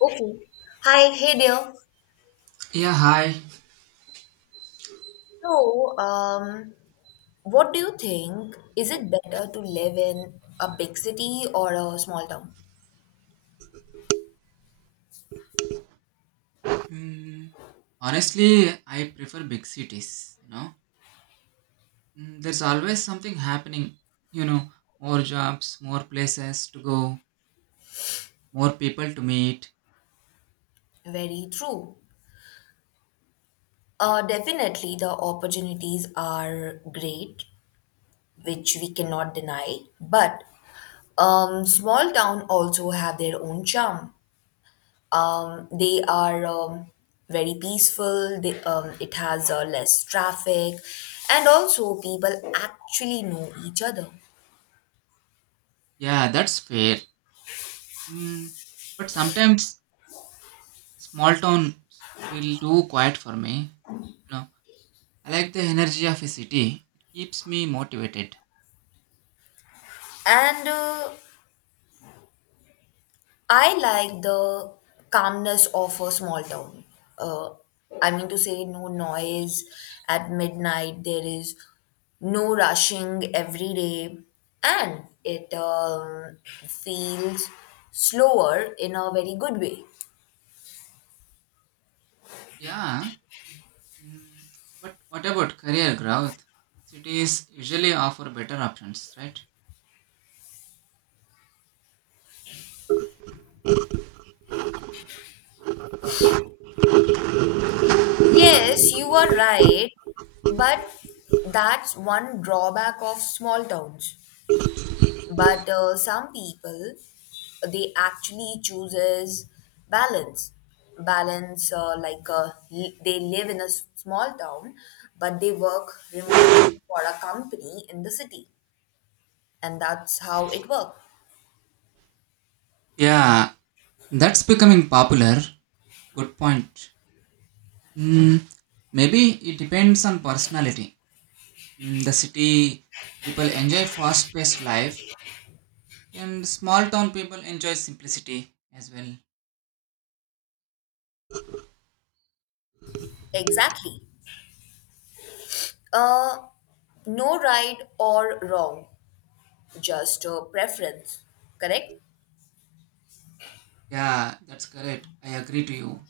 Okay. Hi, hey there. Yeah, hi. So, what do you think? Is it better to live in a big city or a small town? Mm, Honestly, I prefer big cities. There's always something happening. You know, more jobs, more places to go, more people to meet. Very true. Definitely, the opportunities are great, which we cannot deny. But small town also have their own charm. They are very peaceful. It has less traffic, and also people actually know each other. Yeah, that's fair. Mm, but sometimes small towns feel too quiet for me. You know, I like the energy of a city. It keeps me motivated. And I like the calmness of a small town. Uh, I mean to say, no noise at midnight, there is no rushing every day, and it feels slower in a very good way. Yeah. Mm, but what about career growth? Cities usually offer better options, right? Yes, you are right, but that's one drawback of small towns. But some people they actually chooses balance balance, they live in a small town but they work remotely for a company in the city and that's how it works Yeah, that's becoming popular. Good point. Mm, Maybe it depends on personality. The city people enjoy fast paced life, and small town people enjoy simplicity as well. exactly. uh, no right or wrong, just a preference, correct. Yeah, that's correct. I agree to you.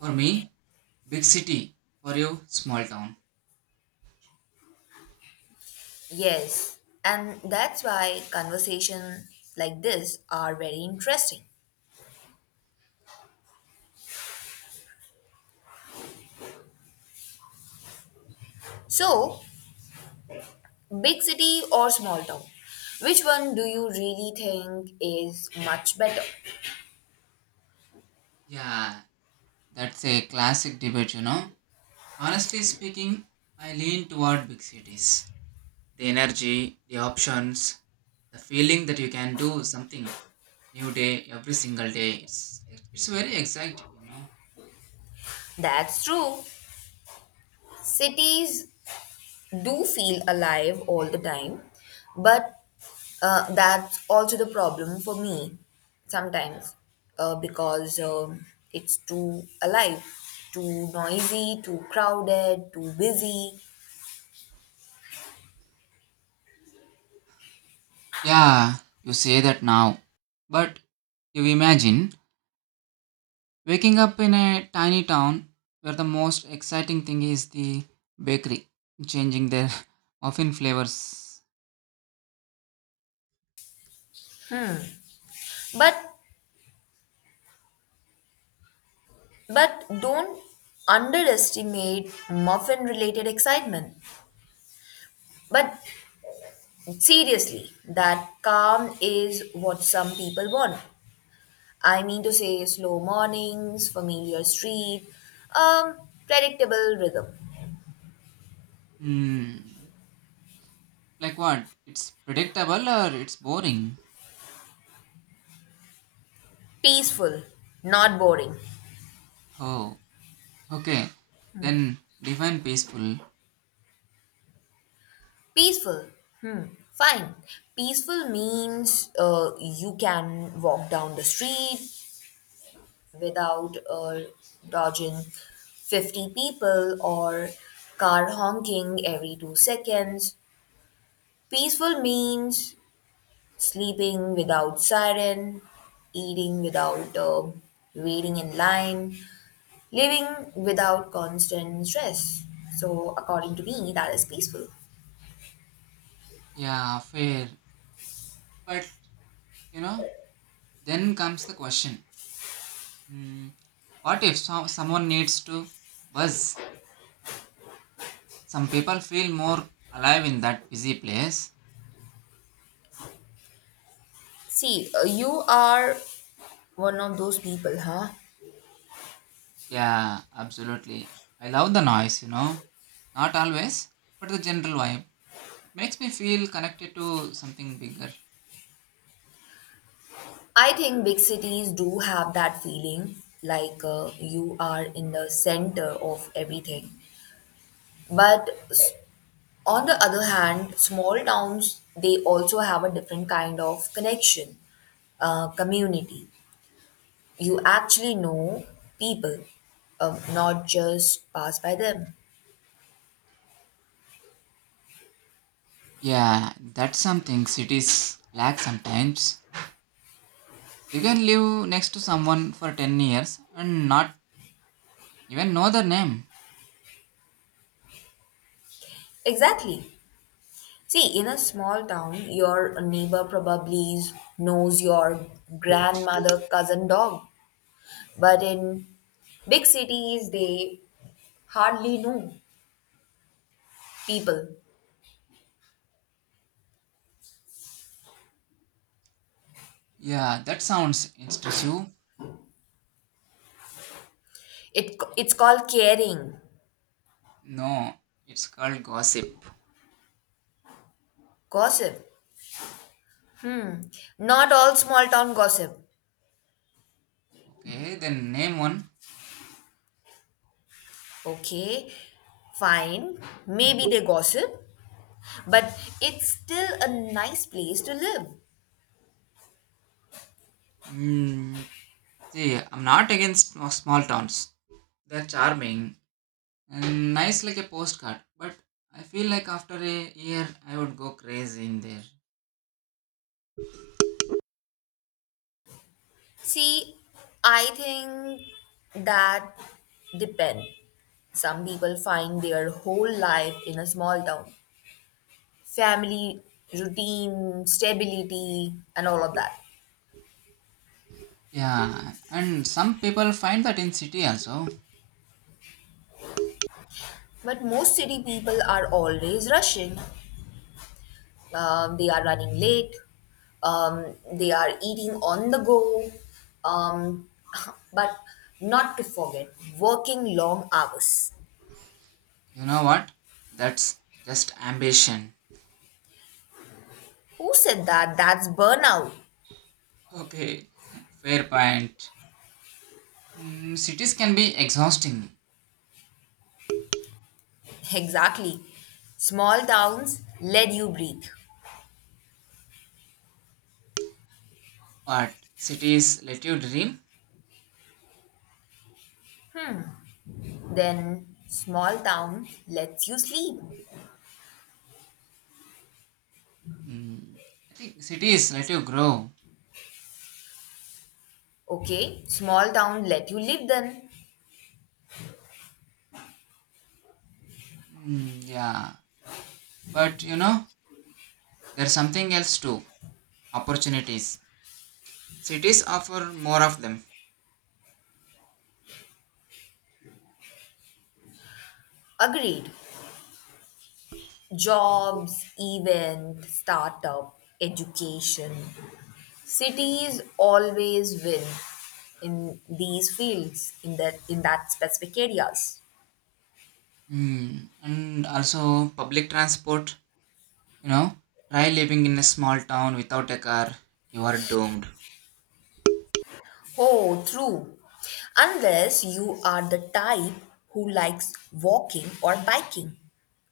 For me, big city. For you, small town. Yes, and that's why conversation like this are very interesting. So, big city or small town? Which one do you really think is much better? Yeah, that's a classic debate. Honestly speaking, I lean toward big cities. The energy, the options, the feeling that you can do something new day every single day it's very exciting. That's true. Cities do feel alive all the time, but that's also the problem for me sometimes, because it's too alive, too noisy, too crowded, too busy. Yeah, you say that now, but you imagine waking up in a tiny town where the most exciting thing is the bakery changing their muffin flavors. But but don't underestimate muffin related excitement. But seriously, that calm is what some people want. I mean to say, slow mornings, familiar street, um, predictable rhythm. hmm like what, it's predictable or it's boring? Peaceful, not boring. Oh, okay, then define peaceful. Peaceful, hmm, fine. Peaceful means you can walk down the street without dodging 50 people or car honking every 2 seconds. Peaceful means sleeping without siren, eating without waiting in line, living without constant stress. So, according to me, that is peaceful. Yeah, fair, but you know then comes the question. Hmm. What if someone needs to buzz? Some people feel more alive in that busy place. See, you are one of those people, huh? Yeah, absolutely. I love the noise. Not always, but the general vibe. It makes me feel connected to something bigger. I think big cities do have that feeling like you are in the center of everything. But on the other hand, small towns they also have a different kind of connection, community, you actually know people, not just pass by them. Yeah, that's something cities lack sometimes. You can live next to someone for 10 years and not even know their name. Exactly. See, in a small town, your neighbor probably knows your grandmother cousin dog, but in big cities, they hardly know people. Yeah, that sounds intrusive. It's called caring. No, it's called gossip. Gossip. Not all small town gossip. Okay, then name one. Okay, fine. Maybe they gossip, but it's still a nice place to live. Mm, See, I'm not against small towns. They're charming and nice like a postcard. But I feel like after a year, I would go crazy in there. See, I think that depend. Some people find their whole life in a small town, family, routine, stability, and all of that. Yeah, and some people find that in city also. But most city people are always rushing. They are running late. Um, they are eating on the go. Um, but not to forget working long hours. You know what? That's just ambition. Who said that? That's burnout. Okay, fair point. Cities can be exhausting, Exactly. Small towns let you breathe. but cities let you dream. Then small town lets you sleep. Mm, I think cities let you grow. Okay, small town let you live then. Mm, yeah, but there's something else too, opportunities. Cities offer more of them. Agreed. Jobs, event, startup, education. Cities always win in these fields, in that specific areas. Hmm. And also public transport, you know, try living in a small town without a car, you are doomed. Oh, true. Unless you are the type who likes walking or biking.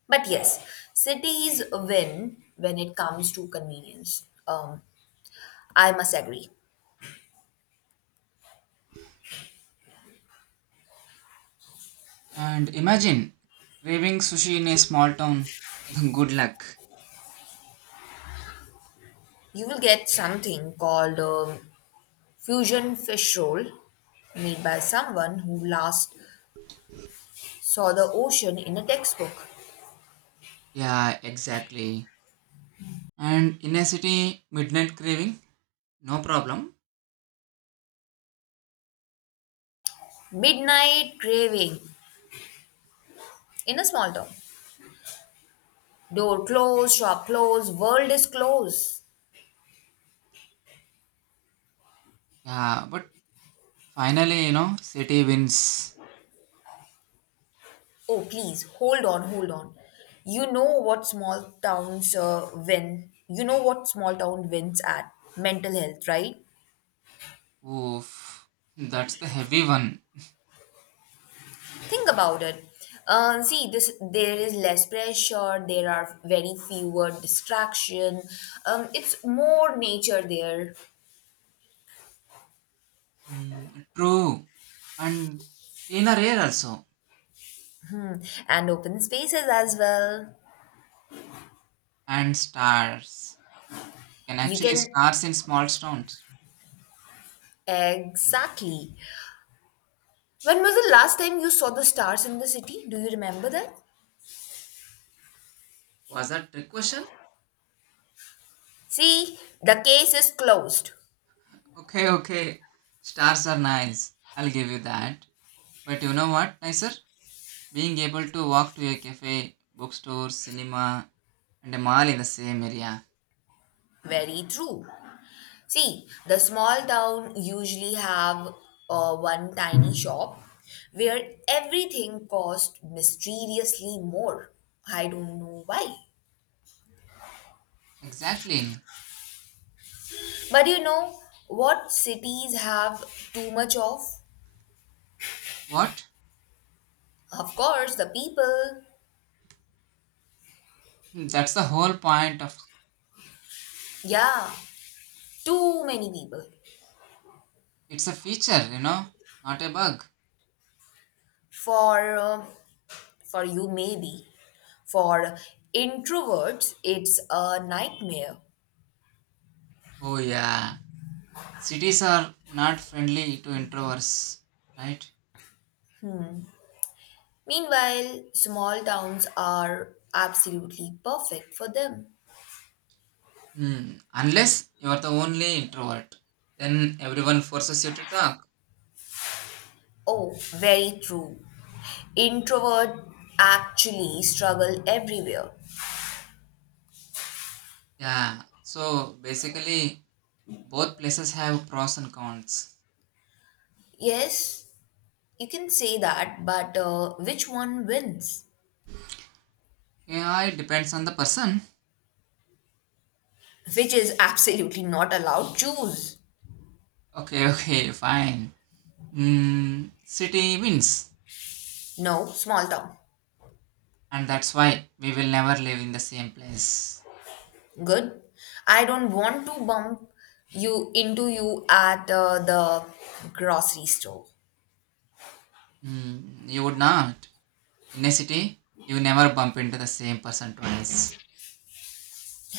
But yes, cities win when it comes to convenience. I must agree. And imagine craving sushi in a small town. Good luck. You will get something called fusion fish roll made by someone who last saw the ocean in a textbook. Yeah, exactly. And in a city, midnight craving, no problem. Midnight craving in a small town. Door closed, shop closed, world is closed. Yeah, but finally, city wins. Oh, please, hold on, hold on. You know what small towns win. You know what small town wins at mental health, right? Oof, that's the heavy one. Think about it. See, this there is less pressure. There are very fewer distraction. It's more nature there. Mm, true. And cleaner air also. Hmm. And open spaces as well. And stars. You can You actually can, stars in small stones. exactly. When was the last time you saw the stars in the city? Do you remember that? Was that trick question? See, the case is closed. Okay, okay. Stars are nice. I'll give you that. But you know what, nicer? Being able to walk to a cafe, bookstore, cinema, and a mall in the same area. Very true. See, the small town usually have one tiny shop where everything costs mysteriously more. I don't know why. Exactly. But you know what cities have too much of? What? Of course, the people. That's the whole point of Yeah, too many people. it's a feature, not a bug. For um for you maybe. For introverts, it's a nightmare. Oh yeah. Cities are not friendly to introverts, right? Meanwhile, small towns are absolutely perfect for them. Unless you are the only introvert, then everyone forces you to talk. Oh, very true. Introvert actually struggle everywhere. Yeah, so basically, both places have pros and cons. Yes, you can say that, but which one wins? Yeah, it depends on the person. Which is absolutely not allowed. Choose. Okay, okay, fine. City wins, No, small town. and that's why we will never live in the same place. Good. I don't want to bump you into you at the grocery store. You would not. In a city, you never bump into the same person twice.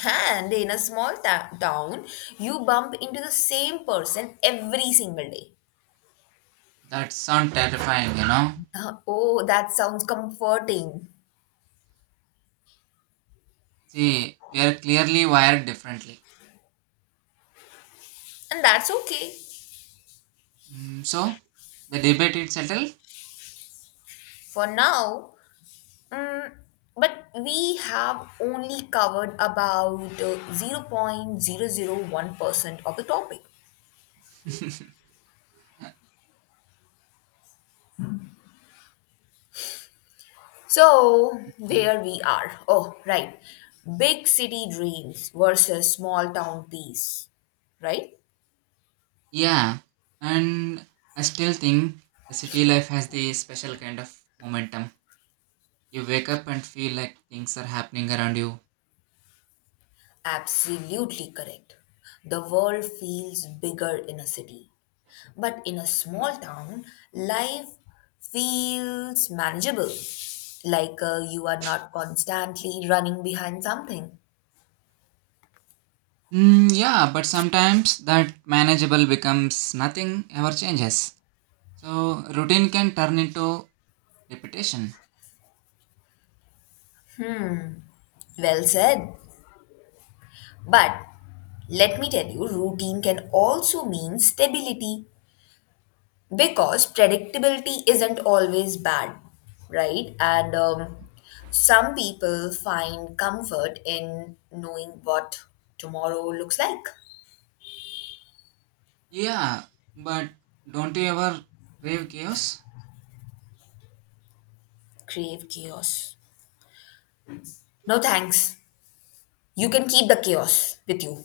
And in a small town, you bump into the same person every single day. That sounds terrifying. Oh, that sounds comforting. See, we are clearly wired differently. And that's okay So the debate is settled. for now. Mm, but we have only covered about 0.001% of the topic. So, Mm. there we are. Oh, right. Big city dreams versus small town peace, right? Yeah, and I still think the city life has the special kind of momentum. You wake up and feel like things are happening around you. Absolutely correct. The world feels bigger in a city, but in a small town, life feels manageable, like you are not constantly running behind something. Mm, yeah, but sometimes that manageable becomes nothing ever changes. So routine can turn into repetition. Well said. But let me tell you, routine can also mean stability. Because predictability isn't always bad, right? And some people find comfort in knowing what tomorrow looks like. Yeah, but don't you ever crave chaos? Crave chaos. No thanks. You can keep the chaos with you.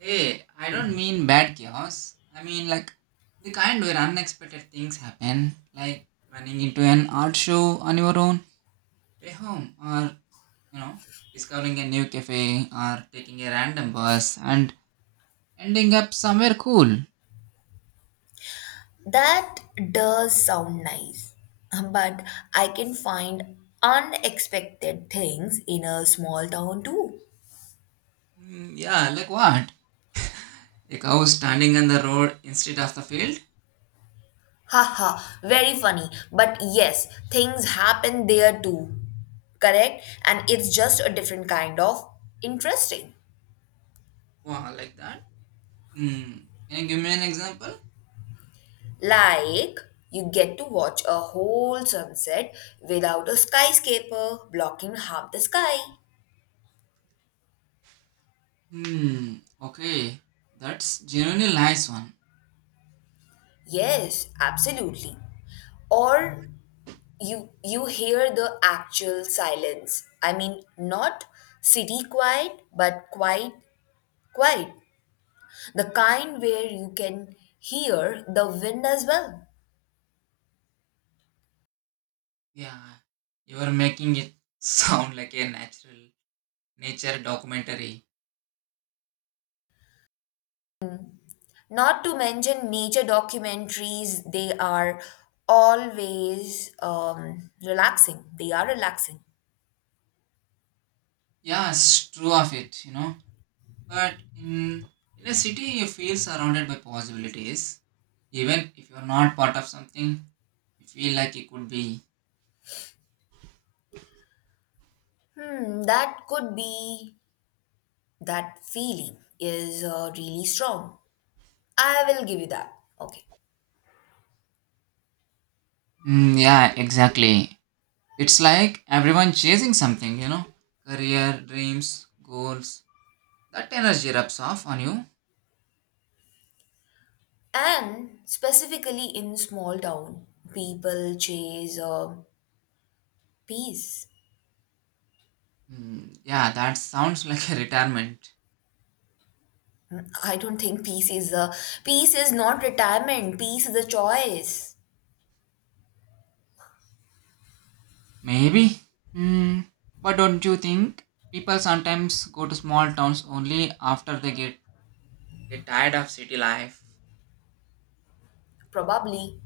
Hey, I don't mean bad chaos. I mean like the kind where unexpected things happen, like running into an art show on your own way home, or you know, discovering a new cafe, or taking a random bus and ending up somewhere cool. That does sound nice, but I can find unexpected things in a small town too. Mm, yeah, like what? A cow standing on the road instead of the field? Haha, very funny. But yes, things happen there too. Correct? And it's just a different kind of interesting. Wow, like that? Hmm. Can you give me an example? Like, you get to watch a whole sunset without a skyscraper blocking half the sky. Hmm. Okay, that's genuinely nice one. Yes, absolutely. Or you hear the actual silence. I mean, not city quiet, but quiet, the kind where you can hear the wind as well. Yeah, you are making it sound like a natural nature documentary. Not to mention nature documentaries, they are always relaxing. They are relaxing. Yeah, it's true of it. But in a city, you feel surrounded by possibilities. Even if you're not part of something, you feel like it could be. Hmm, that could be that feeling is really strong. I will give you that. Okay. Mm, yeah, exactly. It's like everyone chasing something, career, dreams, goals. That energy rubs off on you. And specifically in small town, people chase peace. Mm, yeah, that sounds like a retirement. I don't think peace is a peace is not retirement. Peace is a choice. Maybe. Hmm. But don't you think people sometimes go to small towns only after they get tired of city life? Probably.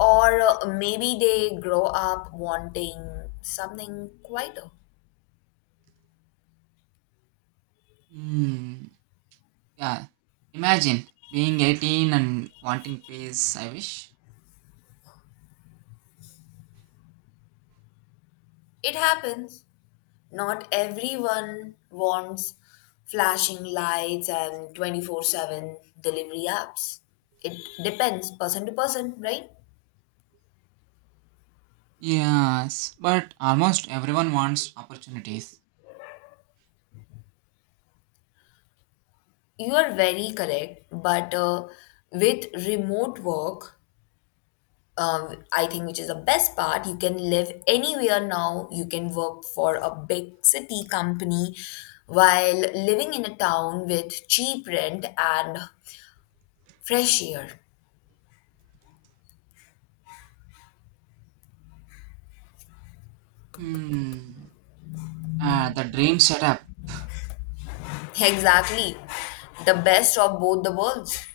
Or maybe they grow up wanting something quieter. Hmm. Yeah. Imagine being 18 and wanting peace, I wish. It happens. Not everyone wants flashing lights and 24/7 delivery apps. It depends person to person, right? Yes, but almost everyone wants opportunities. You are very correct, but with remote work, I think, which is the best part. You can live anywhere now. You can work for a big city company while living in a town with cheap rent and fresh air. Hmm. The dream setup. Exactly. The best of both the worlds.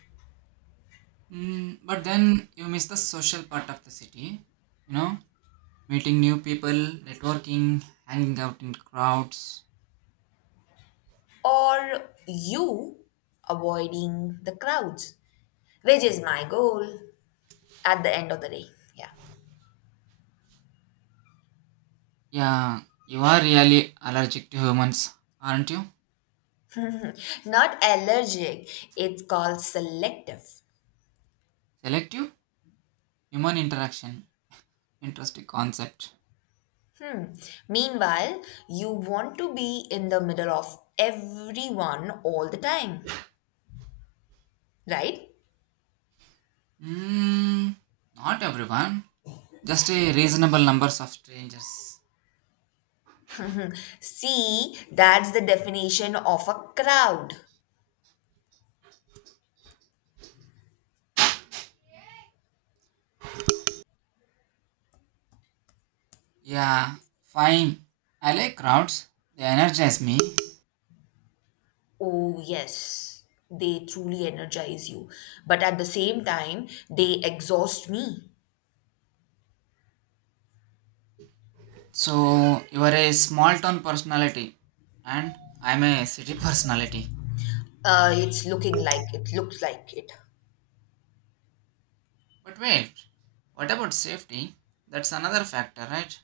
But then you miss the social part of the city. You know, meeting new people, networking, hanging out in crowds. Or you avoiding the crowds, which is my goal at the end of the day. Yeah. Yeah, you are really allergic to humans, aren't you? Not allergic, it's called selective. Selective human interaction. Interesting concept. Meanwhile, you want to be in the middle of everyone all the time, right? Hmm, not everyone. Just a reasonable numbers of strangers. See, that's the definition of a crowd. Yeah, fine. I like crowds. They energize me. Oh, yes, they truly energize you. But at the same time, they exhaust me. So you are a small town personality, and I'm a city personality. It looks like it. But wait, what about safety? That's another factor, right?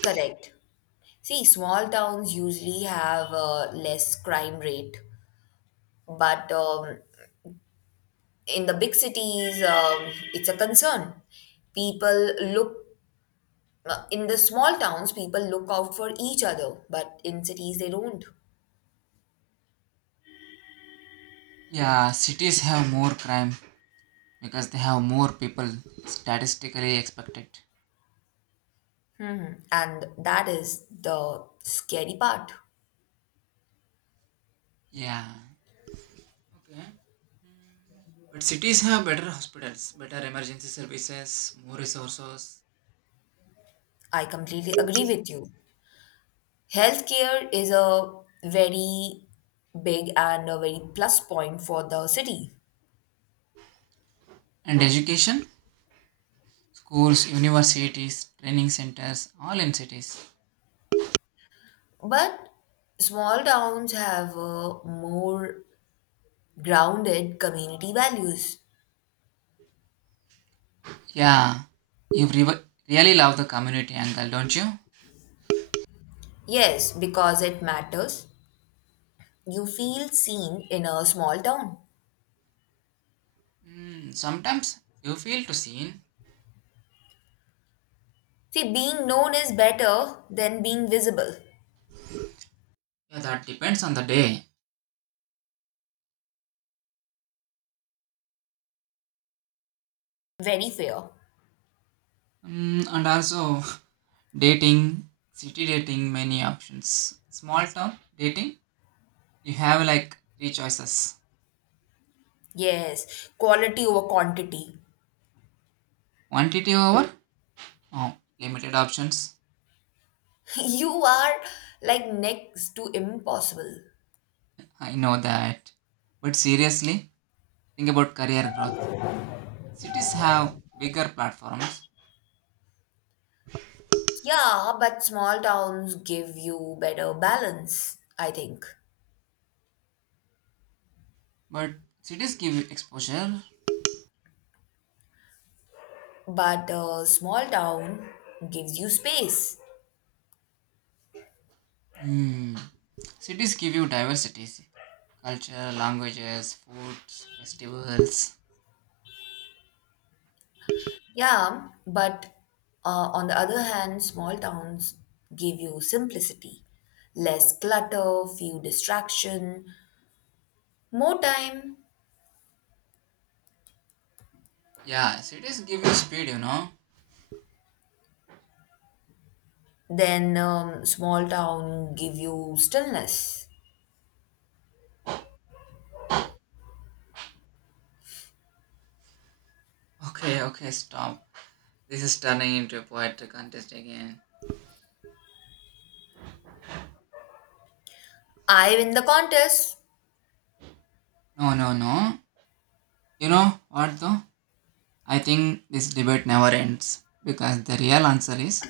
Correct. See, small towns usually have a less crime rate, but in the big cities, it's a concern. People look in the small towns, people look out for each other, but in cities, they don't. Yeah, cities have more crime because they have more people statistically expected. And that is the scary part. Yeah. Okay. Mm. But cities have better hospitals, better emergency services, more resources, I completely agree with you. Healthcare is a very big and a very plus point for the city. and education. Schools, universities, training centers, all in cities. But small towns have more grounded community values. Yeah. You really love the community angle, don't you? Yes, because it matters. You feel seen in a small town. Sometimes you feel too seen. See, being known is better than being visible. Yeah, that depends on the day. Very fair. And also, dating, city dating, many options. Small town dating, you have like three choices, Yes, quality over quantity. quantity over, oh, limited options. You are like next to impossible. I know that. But seriously, think about career growth. Cities have bigger platforms, Yeah, but small towns give you better balance, I think. but cities give you exposure. But a small town gives you space. Hmm. Cities give you diversity, culture, languages, foods, festivals. Yeah, but on the other hand, small towns give you simplicity, less clutter, few distraction, more time Yeah, cities give you speed. than small town give you stillness. Okay, okay, stop. This is turning into a poetry contest again. I win the contest. No, no, no. You know what though? I think this debate never ends because the real answer is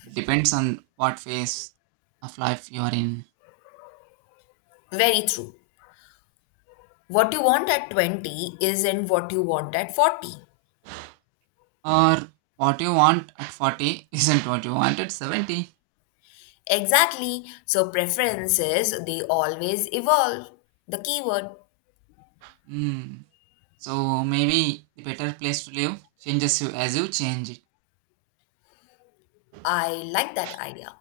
it depends on what phase of life you are in. Very true. What you want at 20 isn't what you want at 40. Or what you want at 40 isn't what you want at 70. Exactly. So preferences, they always evolve. The keyword. Hmm. So maybe the better place to live changes you as you change it. I like that idea.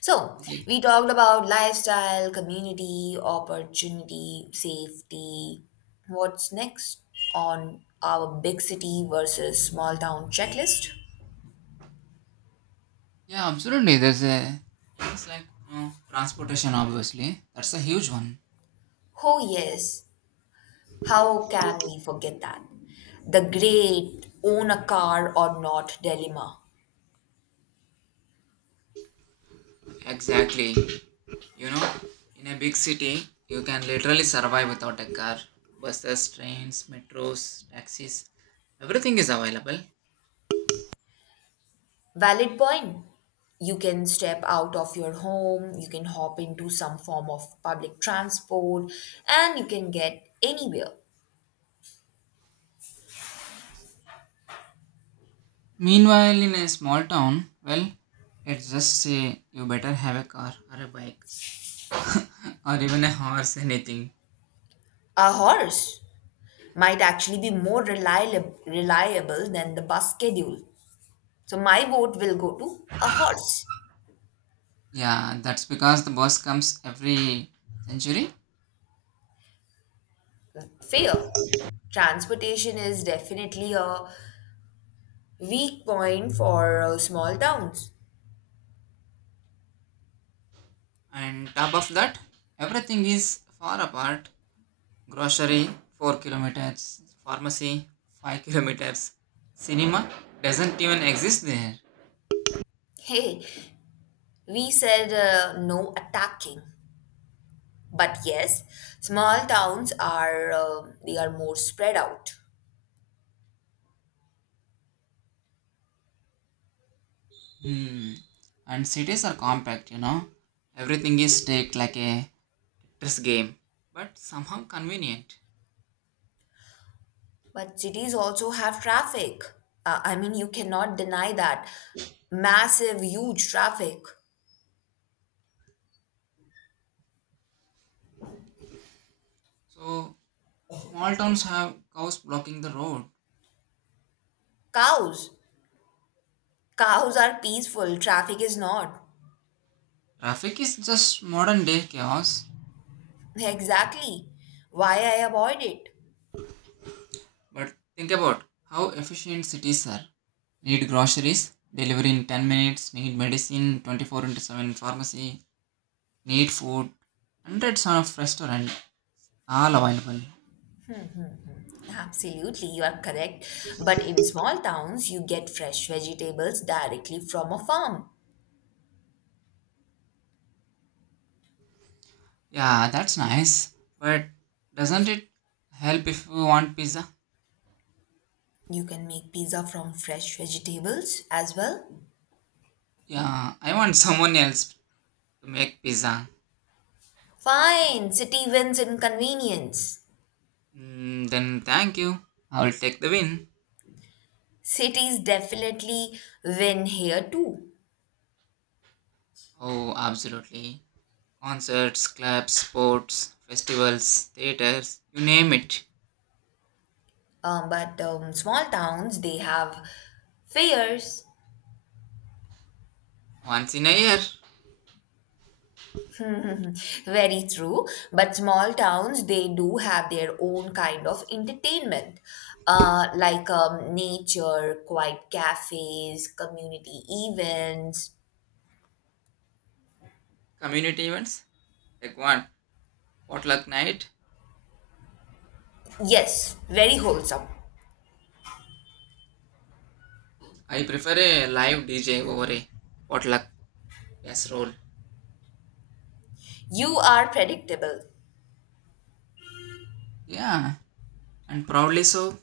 So, Okay. we talked about lifestyle, community, opportunity, safety. What's next on our big city versus small town checklist? Yeah, absolutely. There's a things like transportation, obviously. That's a huge one. Oh, yes, how can we forget that? The great own a car or not dilemma. Exactly. You know, in a big city, you can literally survive without a car. Buses, trains, metros, taxis, everything is available. Valid point. You can step out of your home, you can hop into some form of public transport, and you can get anywhere. Meanwhile, in a small town, well, it's just say you better have a car or a bike or even a horse, anything. A horse might actually be more reliable than the bus schedule. So my vote will go to a horse. Yeah, that's because the bus comes every century. Fair. Transportation is definitely a weak point for small towns. And top of that, everything is far apart. Grocery, 4 kilometers. Pharmacy, 5 kilometers. Cinema doesn't even exist there. Hey, we said no attacking, but yes, small towns are they are more spread out. hmm. And cities are compact, everything is staked like a chess game, but somehow convenient. But cities also have traffic. I mean, you cannot deny that massive, huge traffic. So small towns have cows blocking the road. Cows, Cows are peaceful, traffic is not. Traffic is just modern day chaos. Exactly. Why I avoid it? But think about how efficient cities are. Need groceries, delivery in 10 minutes. Need medicine, 24 into 7 pharmacy. Need food, hundreds of restaurant, all available. Absolutely, you are correct. But in small towns, you get fresh vegetables directly from a farm. Yeah, that's nice. But doesn't it help if you want pizza? You can make pizza from fresh vegetables as well. Yeah, I want someone else to make pizza. Fine, city wins in convenience. Then thank you. I will take the win. Cities definitely win here too. Oh, absolutely. Concerts, clubs, sports, festivals, theaters, you name it. But small towns, they have fairs, Once in a year. very true. But small towns, they do have their own kind of entertainment, like nature, quiet cafes, community events. Community events, like one potluck night. Yes, very wholesome. I prefer a live DJ over a potluck yes roll. You are predictable. Yeah, and proudly so.